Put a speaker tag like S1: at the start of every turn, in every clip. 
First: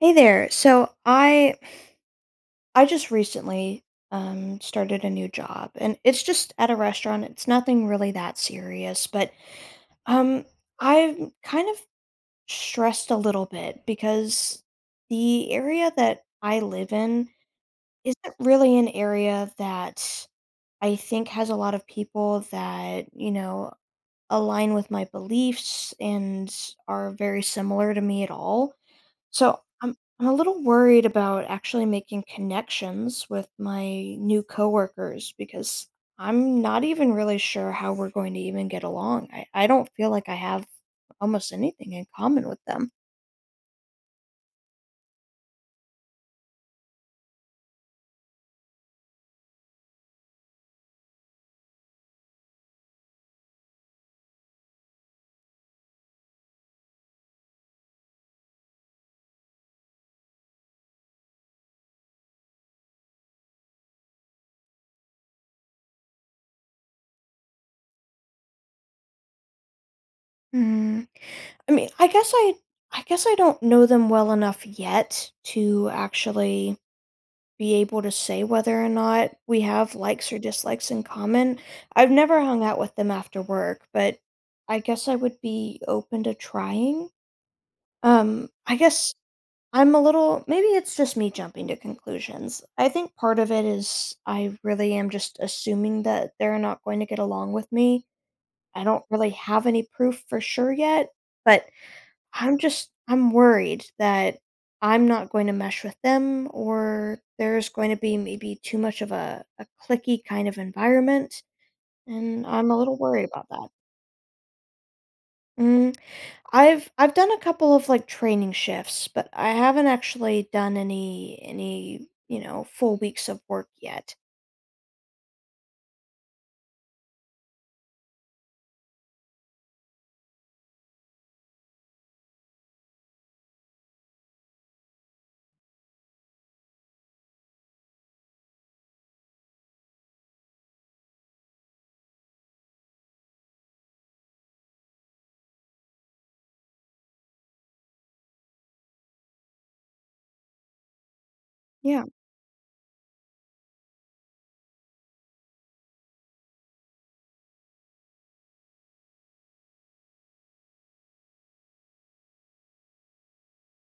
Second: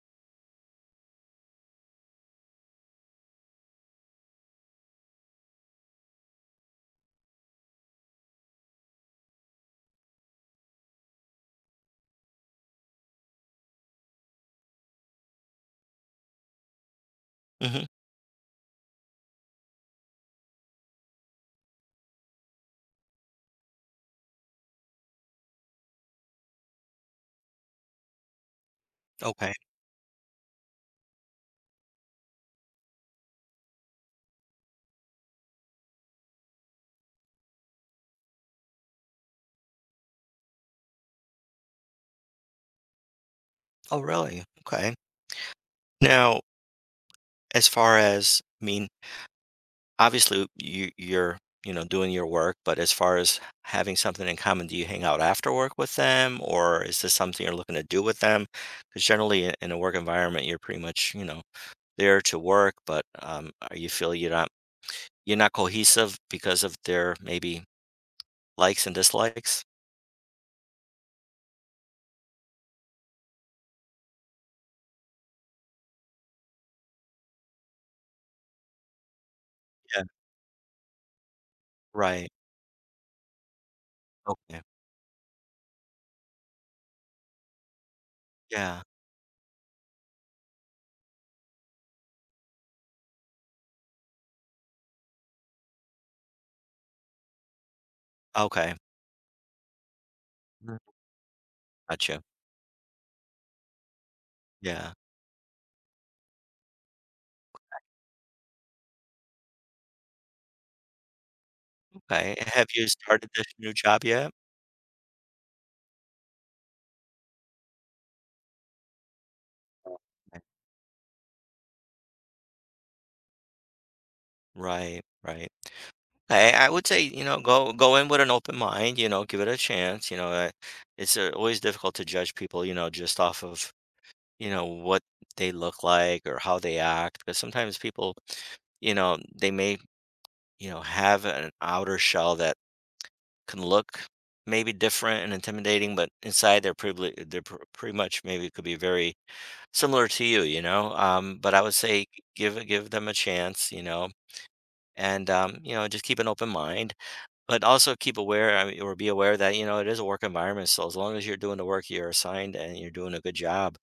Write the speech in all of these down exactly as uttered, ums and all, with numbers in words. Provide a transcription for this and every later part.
S1: Hey there. So I I just recently um started a new job and it's just at a restaurant. It's nothing really that serious, but um I'm kind of stressed a little bit because the area that I live in
S2: hmm
S1: isn't really an area that I think has a lot of people that, you know, align with my beliefs and are very similar to me at all.
S2: Okay.
S1: So I'm I'm a little worried about actually making connections with my new coworkers because I'm not even really sure how we're going to even get along. I, I don't feel like I have almost anything in common with them.
S2: Oh, really? Okay. Now, as far as, I mean, obviously you you're, you know, doing your work, but as far as having something in common, do you hang out after work with them, or is this something you're looking to do with them? Because generally in in a work environment, you're pretty much, you know, there to work, but um, are you feel you're not you're not cohesive because of their maybe likes and dislikes?
S1: Hmm. I mean, I guess I I guess I don't know them well enough yet to actually be able to say whether or not we have
S2: Yeah.
S1: likes or dislikes in common. I've
S2: Right.
S1: never hung out with them after work, but
S2: Okay.
S1: I guess I would be open to trying. Um, I
S2: Yeah.
S1: guess I'm a little, maybe it's just me jumping to conclusions. I think part of it is I really am just assuming that they're not going to get along with me.
S2: Okay.
S1: I don't really have any proof for sure
S2: Mm.
S1: yet, but
S2: Gotcha.
S1: I'm just I'm worried that
S2: Yeah.
S1: I'm not going to mesh with them or there's going to be maybe too much of a, a clicky kind of environment
S2: Okay.
S1: and
S2: Have
S1: I'm a
S2: you
S1: little worried
S2: started this
S1: about that.
S2: new job yet?
S1: Mm, I've I've done a couple of like training shifts, but I haven't actually done any any, you know, full weeks of work yet.
S2: Right, right. I I would say, you know, go go in with an open mind, you know, give it a chance, you know, uh, it's uh, always difficult to judge people, you know, just off of, you know, what they look like or how they act, because sometimes people, you know, they may, you know, have an outer shell that can look maybe different and intimidating, but inside they're pretty, they're pr- pretty much maybe could be very similar to you, you know. Um, but I would
S1: Yeah,
S2: say give give them a chance, you know, and um, you know, just keep an open mind. But also keep aware, I mean, or be aware that, you know, it is a work environment. So as long as you're doing the work you're assigned and you're doing a good job,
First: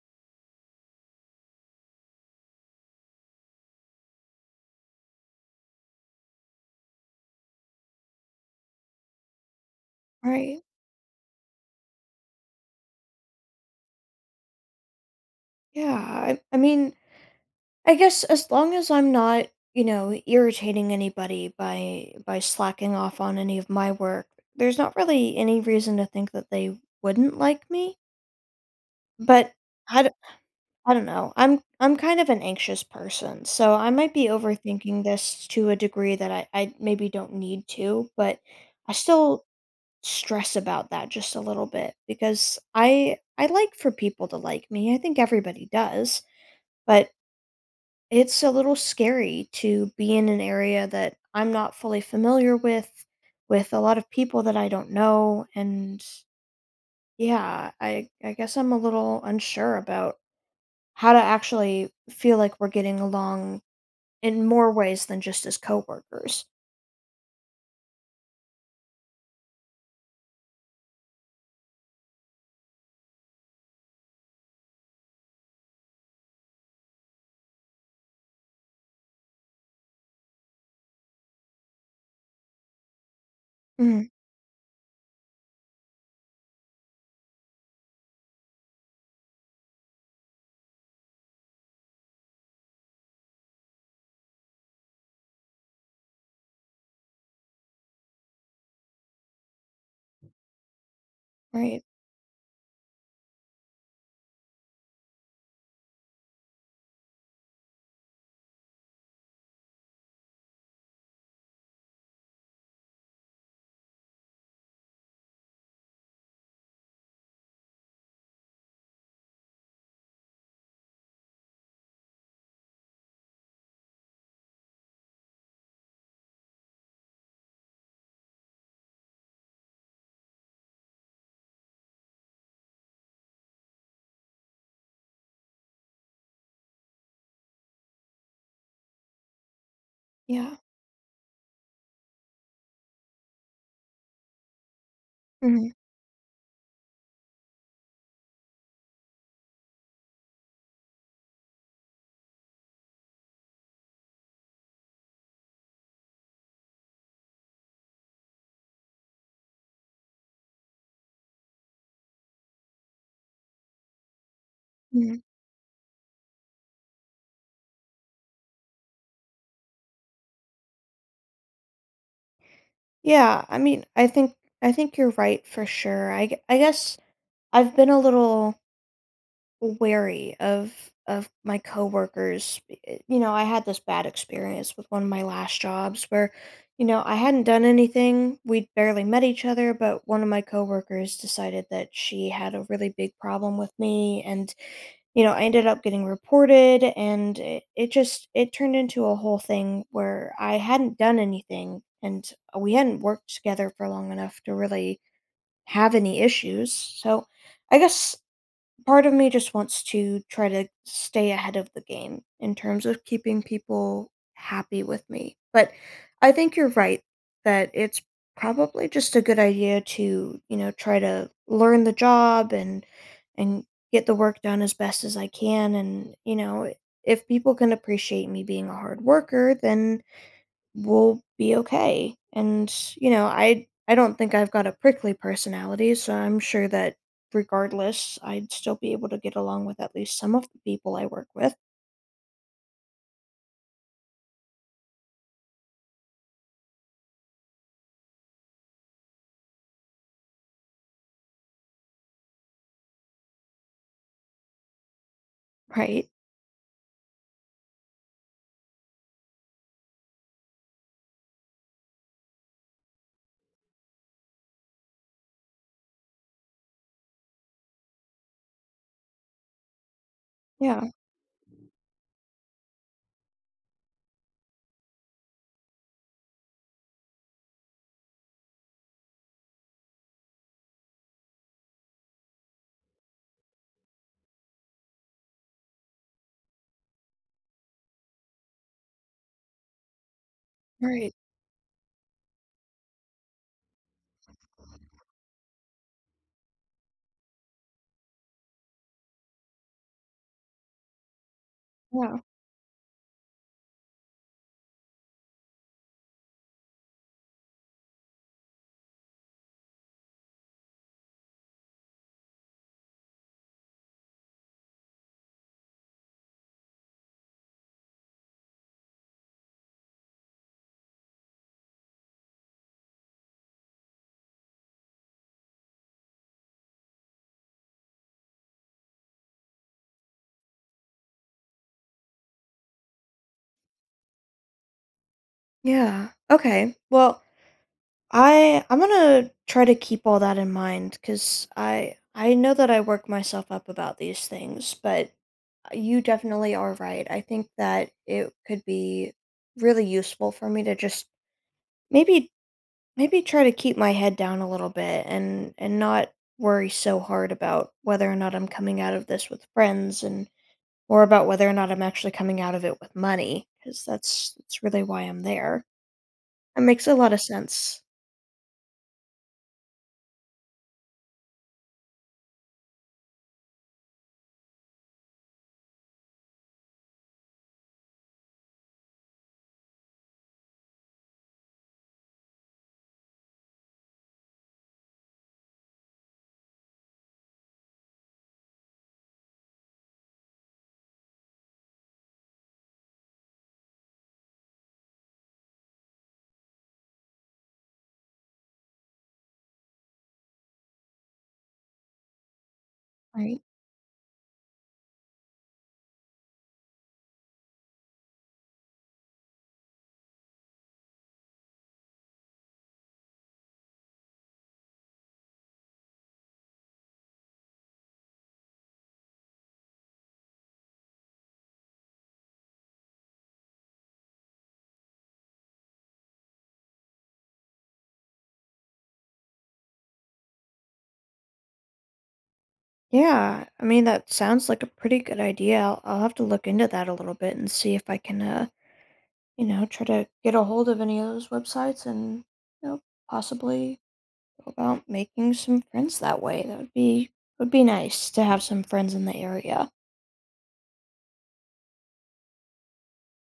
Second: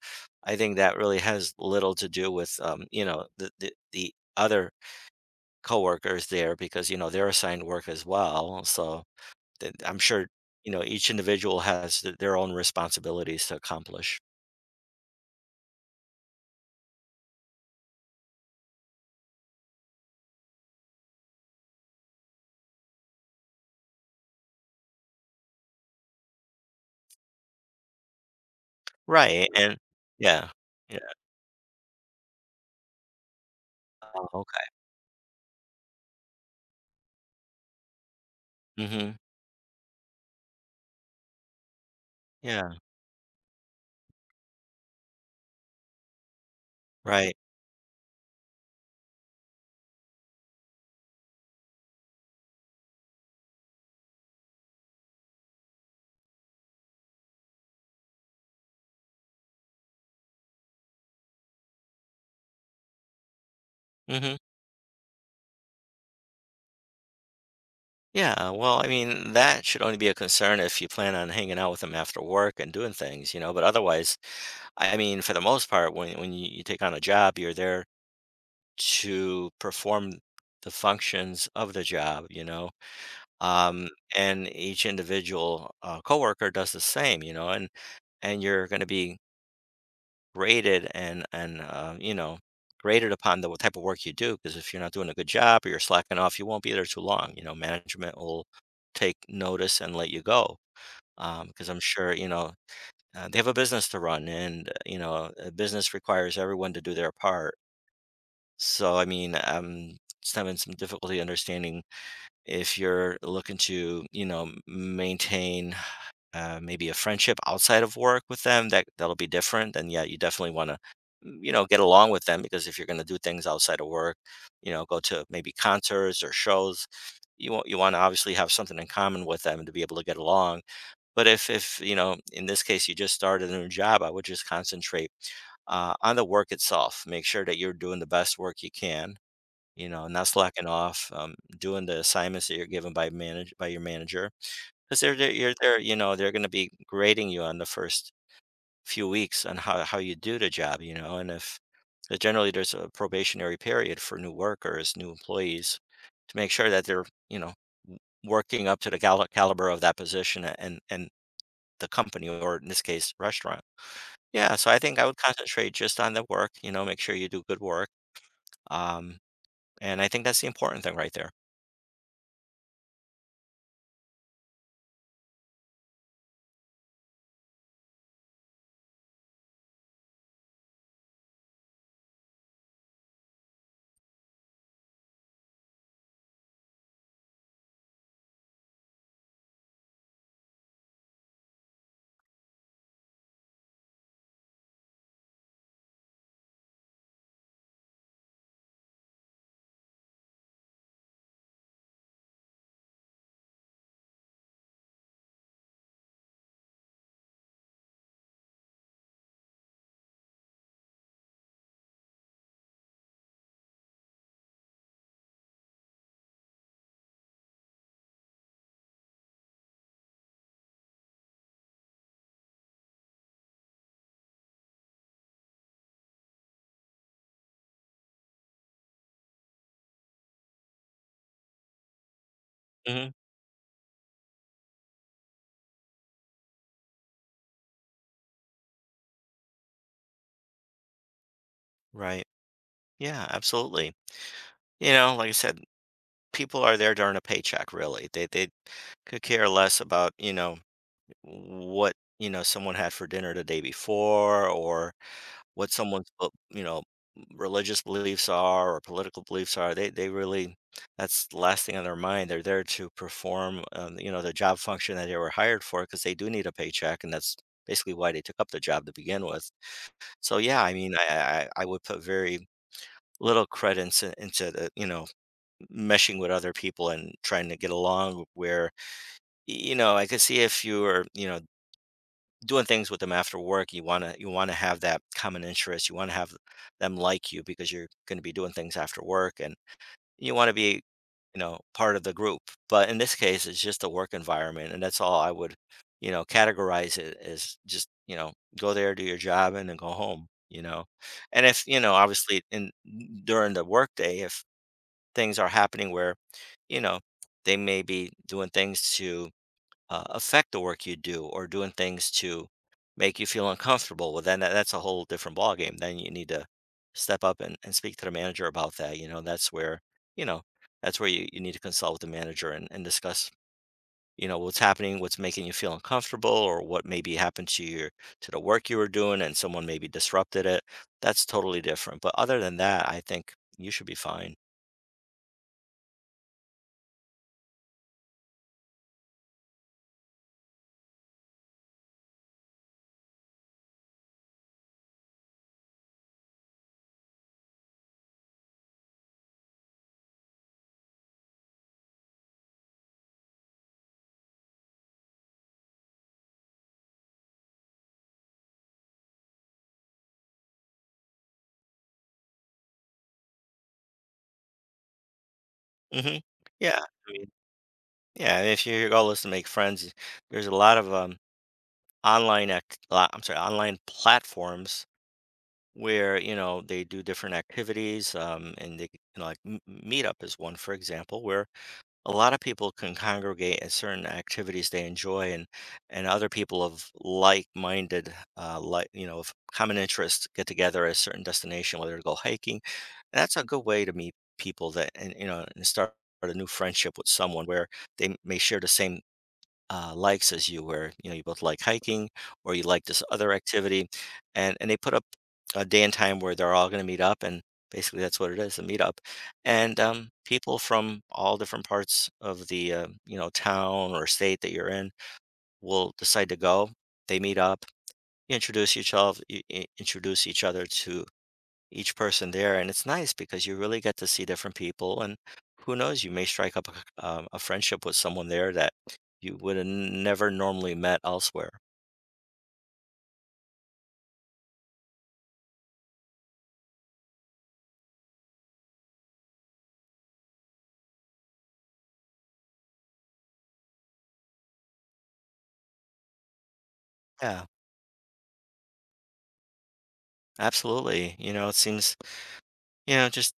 S2: I think that really has little to do with, um, you know, the, the, the other coworkers there because, you know, they're assigned work as well. So th- I'm sure,
S1: right.
S2: you know, each individual has th- their own responsibilities to accomplish.
S1: Yeah, I I mean, I guess as long as I'm not, you know, irritating anybody by by slacking off on any of my work, there's not really any reason to think that they wouldn't like me.
S2: Right.
S1: But
S2: And
S1: I d
S2: yeah.
S1: I
S2: Yeah.
S1: don't know. I'm I'm kind of an anxious person, so I might be
S2: Okay.
S1: overthinking this to a degree that I I maybe don't need to, but I
S2: hmm
S1: still stress about that just a little bit because
S2: Yeah.
S1: I I like for people to like me. I think everybody does, but
S2: Right.
S1: it's a little scary to be in an area that I'm not fully familiar with, with a lot of people that I don't know, and yeah, I I guess I'm a little unsure about how to actually feel like we're getting along
S2: hmm
S1: in more ways than just as coworkers.
S2: Yeah, well, I mean, that should only be a concern if you plan on hanging out with them after work and doing things, you know. But otherwise, I I mean, for the most part, when when you, you take on a job, you're there to perform the functions of the job, you know. Um,
S1: Mhm,
S2: and each individual uh, coworker does the same, you know, and and you're going to be graded and and uh, you know, graded upon the type of work you do, because if you're not doing a good job or you're slacking off, you won't be there too long. You know, management will take notice and let you go, because I'm
S1: right,
S2: sure, you know, uh, they have a business to run, and uh, you know, a business requires everyone to do their part. So I mean, I'm just having some difficulty understanding if you're looking to, you know, maintain uh, maybe a friendship outside of work with them, that that'll be different. And yeah, you definitely want to, you know, get along with them, because if you're going to do things outside of work, you know, go to maybe concerts or shows, you want you want to obviously have something in common with them to be able to get along. But if if you know, in this case, you just started a new job, I would just concentrate uh, on the work itself. Make sure that you're doing the best work you can, you know, not
S1: yeah.
S2: slacking off, um, doing the assignments that you're given by manage by your manager, because they're, they're you're
S1: Mhm,
S2: there, you know, they're going to be grading you on the first few weeks on how, how you do the job, you know. And if uh, generally there's a probationary period for new workers, new employees, to make sure that they're, you know, w- working up to the cal- caliber of that position, a- and and the company, or in this case, restaurant. Yeah, so I think I would
S1: mhm.
S2: concentrate just on the work, you know, make sure you do good work. Um, and I think that's the important thing right there.
S1: Yeah, I mean, I think I think you're right for sure. I g I guess I've been a little wary of of my coworkers. eh, You know, I had this bad experience with one of my last jobs where, you know, I hadn't done anything. We'd barely met each other, but one of my coworkers decided that she had a really big problem with me and, you know, I ended up getting reported and it, it just it turned into a whole thing where I hadn't done anything and we hadn't worked together for long enough to really have any issues. So, I guess part of me just wants to try to stay ahead of the game in terms of keeping people happy with me. But I think you're right that it's probably just a good idea to, you know, try to learn the job and and get the work done as best as I can and, you know, if people can appreciate me being a hard worker, then will be okay. And,
S2: hmm
S1: you know, I I don't think I've got a prickly personality, so I'm sure that regardless, I'd still be able to get along with at least some of the people I work with,
S2: Right. Yeah, absolutely. You know, like I said, people are there to earn a paycheck, really. They they could care less about, you know, what, you know, someone had for dinner the day before, or what someone's,
S1: right?
S2: bel- you know, religious beliefs are or political beliefs are. They they really, that's the last thing on their mind. They're there to perform, um, you know, the job function that they were hired for, because they do need a paycheck, and that's basically why they took up the job to begin with. So yeah, I
S1: Yeah,
S2: mean, I I, I would put very little credence in- into the, you know, meshing with other people and trying to get along. Where, you know, I could see if you are, you know, doing things with them after work, you want to you want to have that common interest, you want to have them like you, because you're going to be doing things after work and you want to be,
S1: right.
S2: you know, part of the group. But in this case, it's just a work environment, and that's all I would, you know, categorize it as. Just, you know, go there, do your job, and then go home, you know. And if, you know,
S1: Yeah.
S2: obviously in during the workday, if things are happening where, you know, they may be doing things to uh, affect the work you do, or doing things to make you feel uncomfortable, well, then that, that's a whole different ballgame. Then you need to step up and, and speak to the manager about that. You know, that's where, you know, that's where you, you need to consult with the manager and, and discuss, you know, what's happening, what's making you feel uncomfortable, or what maybe happened to your to the work you were doing and someone maybe disrupted it. That's totally different. But other than that, I think you should be fine.
S1: Yeah. Okay. Well, I I'm going to try to keep all that in mind cuz I I know that I work myself up about these things, but you definitely are right. I think that it could be really useful for me to just maybe maybe try to keep my head down a little bit and and not worry so hard about whether or not I'm coming out of this with friends and or about whether or not I'm actually coming out of it with money because that's that's really why I'm there.
S2: Mhm.
S1: That
S2: Yeah,
S1: makes a
S2: I
S1: lot of
S2: mean,
S1: sense,
S2: yeah, if your goal is to make friends, there's a lot of, um, online act uh, I'm sorry, online platforms where, you know, they do different activities, um, and they, you know, like, M Meetup is one, for example, where a lot of people can congregate at certain activities they enjoy, and and other people of like-minded, uh like, you know, of common interest get together at a certain destination, whether to go hiking. And that's a good way to meet people. That, and you know, and start a new friendship with someone, where they may share the same uh, likes as you, where you know, you both like hiking, or you like this other
S1: right?
S2: activity, and and they put up a day and time where they're all going to meet up, and basically that's what it is, a meetup. And um, people from all different parts of the uh, you know, town or state that you're in will decide to go. They meet up, you introduce yourself, other introduce each other to each person there, and it's nice because you really get to see different people. And who knows, you may strike up a, c- um, a friendship with someone there that you would have never normally met elsewhere.
S1: Yeah, I mean that sounds like a pretty good idea. I'll, I'll have to look into that a little bit and see if I can, uh, you know, try to get a hold of any of those websites and, you know, possibly about making some friends that way. That would be,
S2: Yeah,
S1: would be nice to have some friends in the area.
S2: absolutely. You know, it seems, you know, just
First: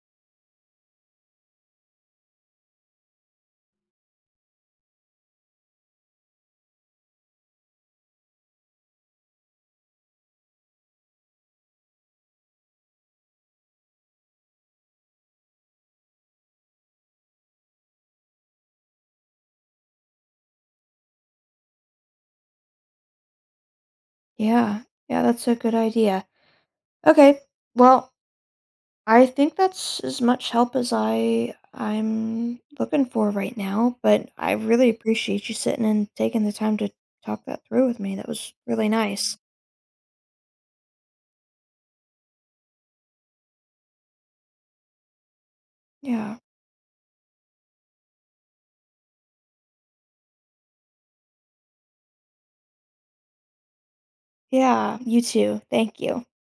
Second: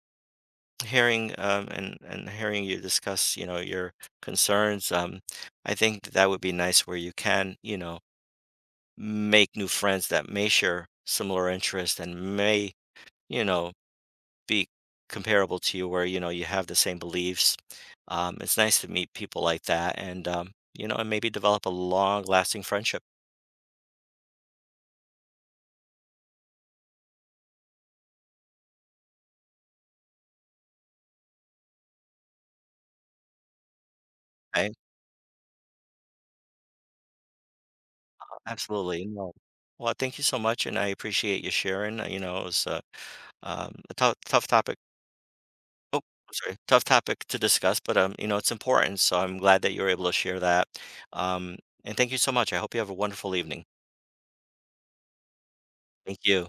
S2: hearing um, and and hearing you discuss, you know, your concerns, um I think that would be nice where you can, you know, make new friends that may share similar interests and may, you know, be comparable to you, where you know, you have the same beliefs. Um, it's nice to meet people like that, and um, you know, and maybe develop a long lasting friendship.
S1: Yeah. Yeah, that's a good idea. Okay. Well, I think that's as much help as I I'm looking for right now, but I
S2: Right?
S1: really appreciate you sitting and taking the time to talk that through with me. That was really
S2: Absolutely. No,
S1: nice.
S2: well, thank you so much, and I appreciate you sharing. Uh, you know, it was uh, um, a tough tough topic. Oh, I'm
S1: Yeah.
S2: sorry, tough topic to discuss. But um you know, it's important, so I'm glad that you were able to share that. um, and thank you so much. I hope you have a wonderful evening.
S1: Yeah, you too. Thank
S2: Thank
S1: you.
S2: you.